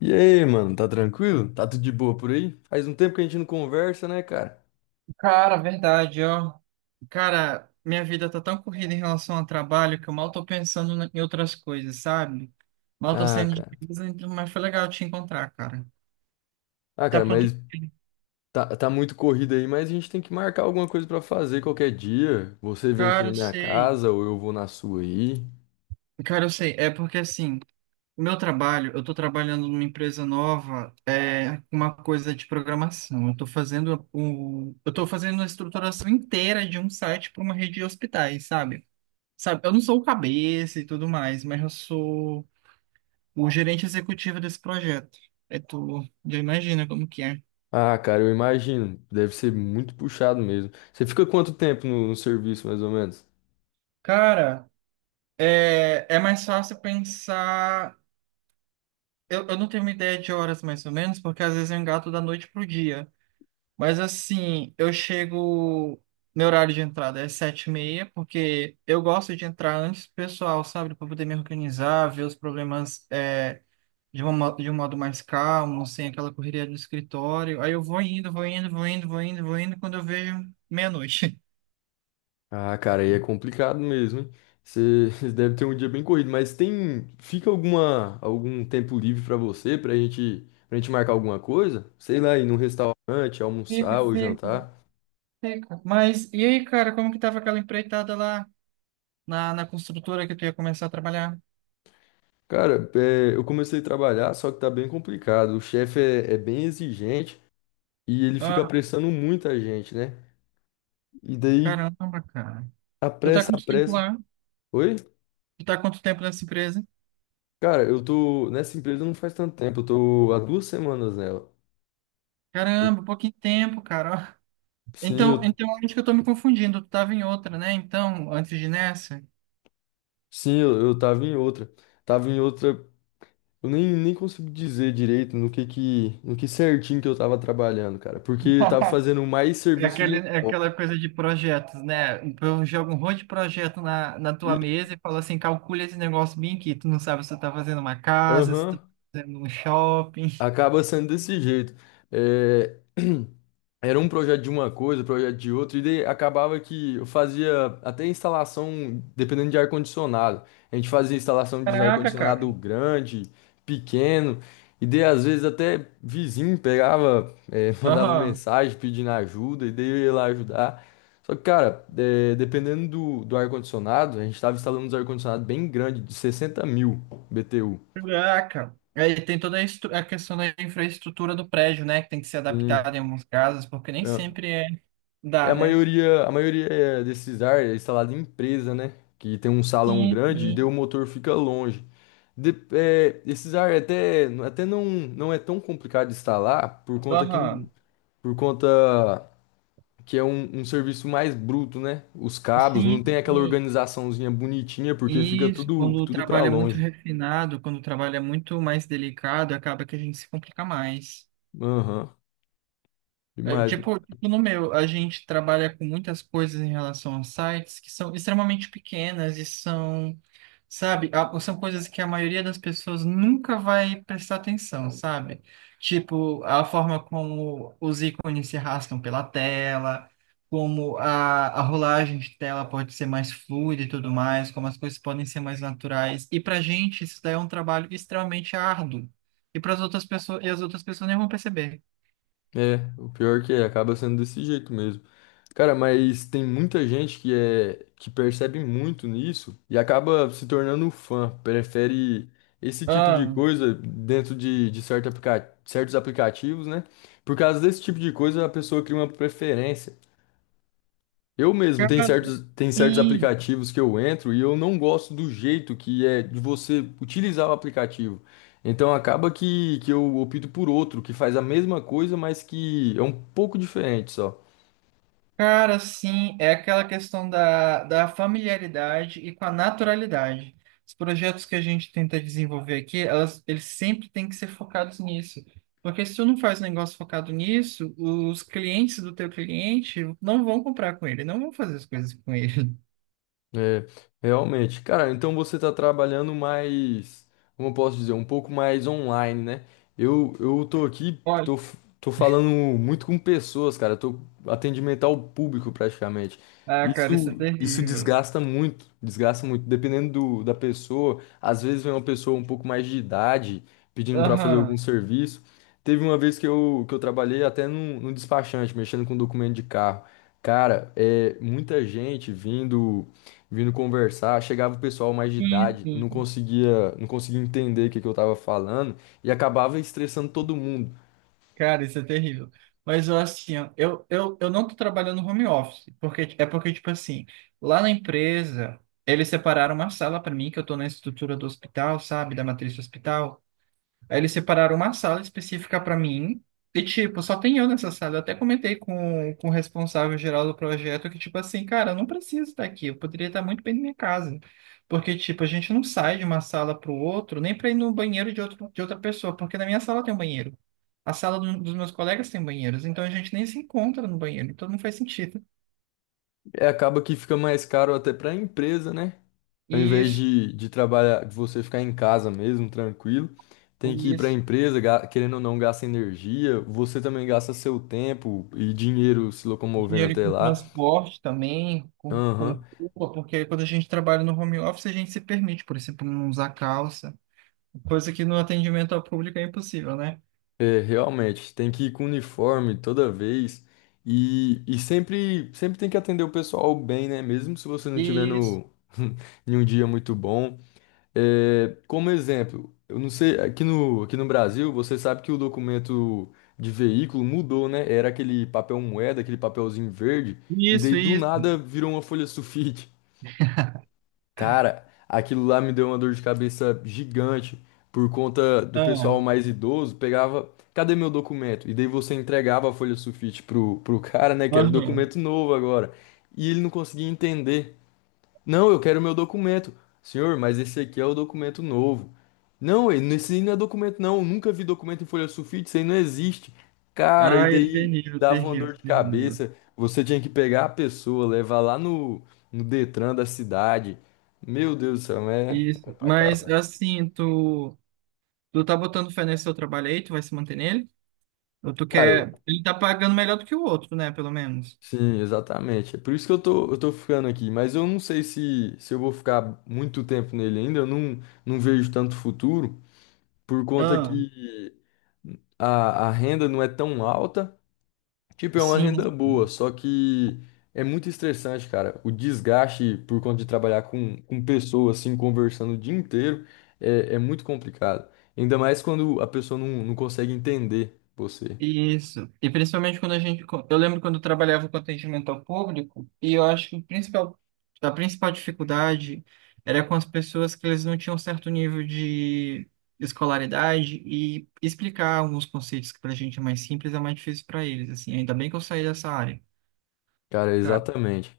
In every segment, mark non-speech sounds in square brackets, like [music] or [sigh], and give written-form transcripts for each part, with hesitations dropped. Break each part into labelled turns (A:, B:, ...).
A: E aí, mano, tá tranquilo? Tá tudo de boa por aí? Faz um tempo que a gente não conversa, né, cara?
B: Cara, verdade, ó. Cara, minha vida tá tão corrida em relação ao trabalho que eu mal tô pensando em outras coisas, sabe? Mal tô
A: Ah,
B: saindo de
A: cara.
B: casa, mas foi legal te encontrar, cara.
A: Ah,
B: Tá
A: cara,
B: pronto?
A: mas tá muito corrido aí, mas a gente tem que marcar alguma coisa pra fazer qualquer dia. Você vem aqui
B: Cara,
A: na
B: eu
A: minha
B: sei.
A: casa ou eu vou na sua aí.
B: Cara, eu sei. É porque assim, o meu trabalho, eu tô trabalhando numa empresa nova, é uma coisa de programação. Eu tô fazendo a estruturação inteira de um site para uma rede de hospitais, sabe? Sabe, eu não sou o cabeça e tudo mais, mas eu sou o gerente executivo desse projeto. Aí tu já imagina como que é.
A: Ah, cara, eu imagino. Deve ser muito puxado mesmo. Você fica quanto tempo no serviço, mais ou menos?
B: Cara, é mais fácil pensar. Eu não tenho uma ideia de horas mais ou menos, porque às vezes eu engato da noite pro dia. Mas assim, eu chego. Meu horário de entrada é 7:30, porque eu gosto de entrar antes do pessoal, sabe? Para poder me organizar, ver os problemas de um modo mais calmo, sem aquela correria do escritório. Aí eu vou indo, vou indo, vou indo, vou indo, vou indo, quando eu vejo meia-noite.
A: Ah, cara, aí é complicado mesmo, hein? Você [laughs] deve ter um dia bem corrido, mas fica algum tempo livre pra você, pra gente marcar alguma coisa? Sei lá, ir num restaurante,
B: Fica,
A: almoçar ou
B: fica,
A: jantar.
B: fica. Mas e aí, cara, como que tava aquela empreitada lá na construtora que tu ia começar a trabalhar?
A: Cara, é, eu comecei a trabalhar, só que tá bem complicado. O chefe é bem exigente e ele fica
B: Ah,
A: apressando muita gente, né? E daí
B: caramba, cara. Tu tá
A: apressa,
B: quanto tempo
A: apressa.
B: lá?
A: Oi?
B: Tu tá quanto tempo nessa empresa?
A: Cara, eu tô nessa empresa não faz tanto tempo, eu tô há 2 semanas nela. Eu-
B: Caramba, pouquinho tempo, cara. Ó.
A: Sim,
B: Então, então acho que eu tô me confundindo. Tu tava em outra, né? Então, antes de nessa.
A: Eu tava em outra. Tava em outra. Eu nem consigo dizer direito no que certinho que eu tava trabalhando, cara. Porque eu tava fazendo mais serviço
B: É aquela coisa de projetos, né? Eu jogo um monte de projeto na tua
A: geral.
B: mesa e falo assim, calcula esse negócio bem aqui. Tu não sabe se tu tá fazendo uma casa, se tu tá fazendo um shopping.
A: Acaba sendo desse jeito. É, [clears throat] era um projeto de uma coisa, projeto de outra, e daí acabava que eu fazia até instalação, dependendo de ar-condicionado. A gente fazia instalação de um
B: Caraca,
A: ar-condicionado
B: cara.
A: grande, pequeno, e daí às vezes até vizinho pegava, [laughs] mandava
B: Aham.
A: mensagem pedindo ajuda, e daí eu ia lá ajudar. Só que, cara, dependendo do ar-condicionado, a gente estava instalando uns ar-condicionado bem grande, de 60.000 BTU.
B: Caraca. Aí tem toda a questão da infraestrutura do prédio, né? Que tem que ser
A: Sim.
B: adaptada em alguns casos, porque nem
A: É,
B: sempre é
A: e
B: dá,
A: a
B: né?
A: maioria, a maioria é desses ar é instalado em empresa, né? Que tem um salão
B: Sim,
A: grande e daí
B: sim.
A: o motor fica longe. De- é, esses ar até não, é tão complicado de instalar por conta que, não-
B: Aham.
A: por conta que é um serviço mais bruto, né? Os cabos
B: Sim,
A: não tem aquela
B: sim.
A: organizaçãozinha bonitinha porque fica
B: Isso,
A: tudo,
B: quando o
A: tudo para
B: trabalho é muito
A: longe.
B: refinado, quando o trabalho é muito mais delicado, acaba que a gente se complica mais.
A: Aham,
B: É,
A: demais.
B: tipo, no meu, a gente trabalha com muitas coisas em relação aos sites que são extremamente pequenas e são sabe? São coisas que a maioria das pessoas nunca vai prestar atenção, sabe? Tipo, a forma como os ícones se arrastam pela tela, como a rolagem de tela pode ser mais fluida e tudo mais, como as coisas podem ser mais naturais. E pra gente, isso daí é um trabalho extremamente árduo. E as outras pessoas nem vão perceber.
A: É, o pior que é, acaba sendo desse jeito mesmo. Cara, mas tem muita gente que é que percebe muito nisso e acaba se tornando fã, prefere esse tipo de
B: Ah,
A: coisa dentro de certos aplicativos, né? Por causa desse tipo de coisa, a pessoa cria uma preferência. Eu mesmo, tem
B: cara,
A: certos, tem certos
B: sim.
A: aplicativos que eu entro e eu não gosto do jeito que é de você utilizar o aplicativo. Então acaba que eu opto por outro, que faz a mesma coisa, mas que é um pouco diferente só.
B: Cara, sim, é aquela questão da familiaridade e com a naturalidade. Os projetos que a gente tenta desenvolver aqui, eles sempre têm que ser focados nisso. Porque se tu não faz um negócio focado nisso, os clientes do teu cliente não vão comprar com ele, não vão fazer as coisas com ele.
A: É, realmente. Cara, então você tá trabalhando mais, como eu posso dizer, um pouco mais online, né? Eu tô aqui,
B: [laughs] Olha.
A: tô falando muito com pessoas, cara. Tô atendimento ao público praticamente.
B: Ah, cara, isso é
A: Isso
B: terrível.
A: desgasta muito, desgasta muito. Dependendo da pessoa, às vezes vem uma pessoa um pouco mais de idade pedindo pra fazer algum
B: Aham.
A: serviço. Teve uma vez que eu trabalhei até num despachante, mexendo com documento de carro. Cara, é muita gente vindo conversar, chegava o pessoal mais de
B: Sim,
A: idade, não
B: sim.
A: conseguia, não conseguia entender o que que eu tava falando e acabava estressando todo mundo.
B: Cara, isso é terrível. Mas eu assim, ó, eu não tô trabalhando home office, porque, tipo assim, lá na empresa, eles separaram uma sala para mim, que eu tô na estrutura do hospital, sabe, da matriz do hospital. Aí eles separaram uma sala específica para mim. E, tipo, só tem eu nessa sala. Eu até comentei com, o responsável geral do projeto que, tipo assim, cara, eu não preciso estar aqui. Eu poderia estar muito bem na minha casa. Porque, tipo, a gente não sai de uma sala para o outro, nem para ir no banheiro de outra pessoa. Porque na minha sala tem um banheiro. A sala dos meus colegas tem banheiros. Então a gente nem se encontra no banheiro. Então não faz sentido.
A: É, acaba que fica mais caro até para a empresa, né? Ao invés
B: Isso,
A: de trabalhar, de você ficar em casa mesmo, tranquilo, tem que ir para a
B: isso.
A: empresa, querendo ou não, gasta energia, você também gasta seu tempo e dinheiro se locomovendo
B: Dinheiro
A: até
B: com
A: lá.
B: transporte também, com,
A: Aham.
B: roupa, porque quando a gente trabalha no home office, a gente se permite, por exemplo, não usar calça, coisa que no atendimento ao público é impossível, né?
A: É, realmente, tem que ir com uniforme toda vez e sempre tem que atender o pessoal bem, né? Mesmo se você não tiver
B: Isso,
A: no, [laughs] em um dia muito bom. É, como exemplo, eu não sei, aqui no Brasil, você sabe que o documento de veículo mudou, né? Era aquele papel moeda, aquele papelzinho verde, e daí
B: isso,
A: do
B: isso.
A: nada virou uma folha sulfite. Cara, aquilo lá me deu uma dor de cabeça gigante por conta do
B: Ah,
A: pessoal mais idoso. Pegava, cadê meu documento? E daí você entregava a folha sulfite pro [laughs] cara, né? Que era o
B: aham.
A: documento novo agora. E ele não conseguia entender. Não, eu quero meu documento. Senhor, mas esse aqui é o documento novo. Não, esse aí não é documento, não. Eu nunca vi documento em folha sulfite, isso aí não existe. Cara, e
B: Ai, é
A: daí
B: terrível,
A: dava uma
B: terrível,
A: dor de
B: terrível.
A: cabeça. Você tinha que pegar a pessoa, levar lá no Detran da cidade. Meu Deus do céu, é, é
B: Isso.
A: pra
B: Mas
A: acabar.
B: assim, tu tá botando fé nesse seu trabalho aí, tu vai se manter nele? Ou tu
A: Cara,
B: quer. Ele tá pagando melhor do que o outro, né? Pelo menos.
A: sim, exatamente. É por isso que eu tô ficando aqui. Mas eu não sei se eu vou ficar muito tempo nele ainda. Eu não vejo tanto futuro por conta
B: Ah,
A: que a renda não é tão alta. Tipo, é uma
B: sim.
A: renda boa, só que é muito estressante, cara. O desgaste por conta de trabalhar com pessoas, assim, conversando o dia inteiro, é muito complicado. Ainda mais quando a pessoa não consegue entender você.
B: Isso. E principalmente quando a gente. Eu lembro quando eu trabalhava com atendimento ao público, e eu acho que a principal dificuldade era com as pessoas que eles não tinham certo nível de escolaridade e explicar alguns conceitos que para a gente é mais simples é mais difícil para eles, assim. Ainda bem que eu saí dessa área.
A: Cara,
B: Cara,
A: exatamente.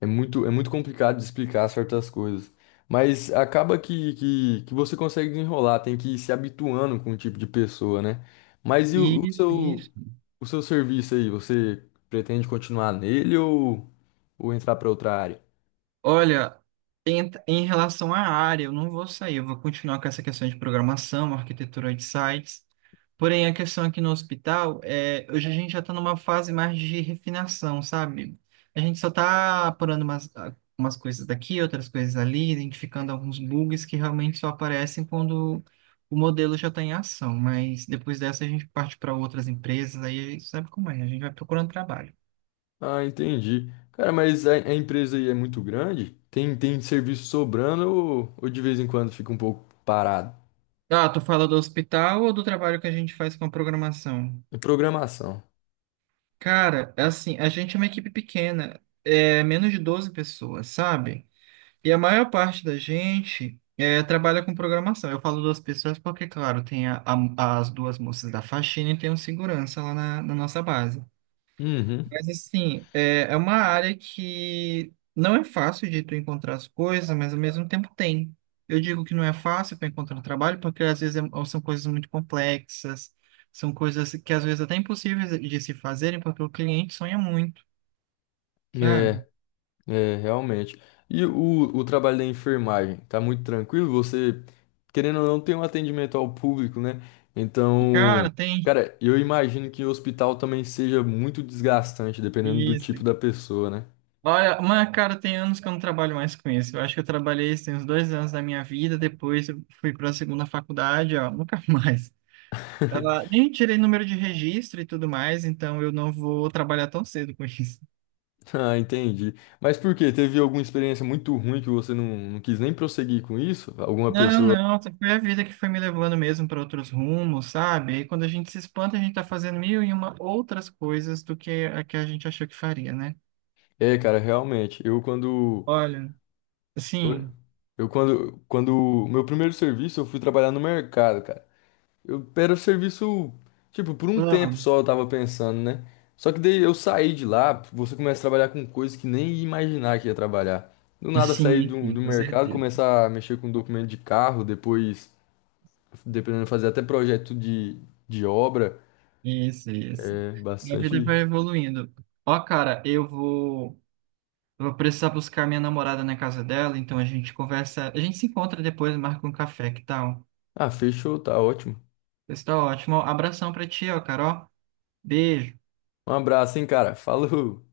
A: É muito complicado de explicar certas coisas. Mas acaba que, que você consegue desenrolar, tem que ir se habituando com o tipo de pessoa, né? Mas e o, o
B: isso, isso.
A: seu, O seu serviço aí, você pretende continuar nele ou entrar para outra área?
B: Olha, em, relação à área, eu não vou sair, eu vou continuar com essa questão de programação, arquitetura de sites. Porém, a questão aqui no hospital é, hoje a gente já está numa fase mais de refinação, sabe? A gente só está apurando umas coisas daqui, outras coisas ali, identificando alguns bugs que realmente só aparecem quando o modelo já está em ação. Mas depois dessa a gente parte para outras empresas, aí sabe como é, a gente vai procurando trabalho.
A: Ah, entendi. Cara, mas a empresa aí é muito grande? Tem serviço sobrando ou de vez em quando fica um pouco parado?
B: Ah, tu fala do hospital ou do trabalho que a gente faz com a programação?
A: É programação.
B: Cara, assim, a gente é uma equipe pequena, é menos de 12 pessoas, sabe? E a maior parte da gente trabalha com programação. Eu falo duas pessoas porque, claro, tem as duas moças da faxina e tem um segurança lá na, nossa base.
A: Uhum.
B: Mas assim, é uma área que não é fácil de tu encontrar as coisas, mas ao mesmo tempo tem. Eu digo que não é fácil para encontrar trabalho, porque às vezes são coisas muito complexas, são coisas que às vezes até impossíveis de se fazerem, porque o cliente sonha muito, sabe?
A: É, é, realmente. E o trabalho da enfermagem? Tá muito tranquilo? Você, querendo ou não, tem um atendimento ao público, né? Então,
B: Cara, tem
A: cara, eu imagino que o hospital também seja muito desgastante, dependendo do
B: isso.
A: tipo da pessoa, né?
B: Olha, mas cara, tem anos que eu não trabalho mais com isso. Eu acho que eu trabalhei, isso tem uns 2 anos da minha vida, depois eu fui para a segunda faculdade, ó, [laughs] nunca mais.
A: [laughs]
B: Nem tirei número de registro e tudo mais, então eu não vou trabalhar tão cedo com isso.
A: Ah, entendi. Mas por quê? Teve alguma experiência muito ruim que você não quis nem prosseguir com isso? Alguma
B: Não,
A: pessoa.
B: não, foi a vida que foi me levando mesmo para outros rumos, sabe? Aí quando a gente se espanta, a gente tá fazendo mil e uma outras coisas do que a gente achou que faria, né?
A: É, cara, realmente. Eu quando.
B: Olha,
A: Oi?
B: assim,
A: Eu quando. Quando. Meu primeiro serviço, eu fui trabalhar no mercado, cara. Eu era o serviço. Tipo, por um tempo
B: amo.
A: só eu tava pensando, né? Só que daí eu saí de lá, você começa a trabalhar com coisas que nem ia imaginar que ia trabalhar. Do nada sair
B: Sim,
A: do,
B: sim,
A: do
B: com
A: mercado,
B: certeza.
A: começar a mexer com documento de carro, depois, dependendo, fazer até projeto de obra.
B: Isso, isso.
A: É,
B: Minha vida
A: bastante.
B: vai evoluindo. Ó, cara, eu vou, precisar buscar minha namorada na casa dela, então a gente conversa, a gente se encontra depois, marca um café, que tal?
A: Ah, fechou, tá ótimo.
B: Pessoal, ótimo abração pra ti, ó, Carol. Beijo.
A: Um abraço, hein, cara. Falou!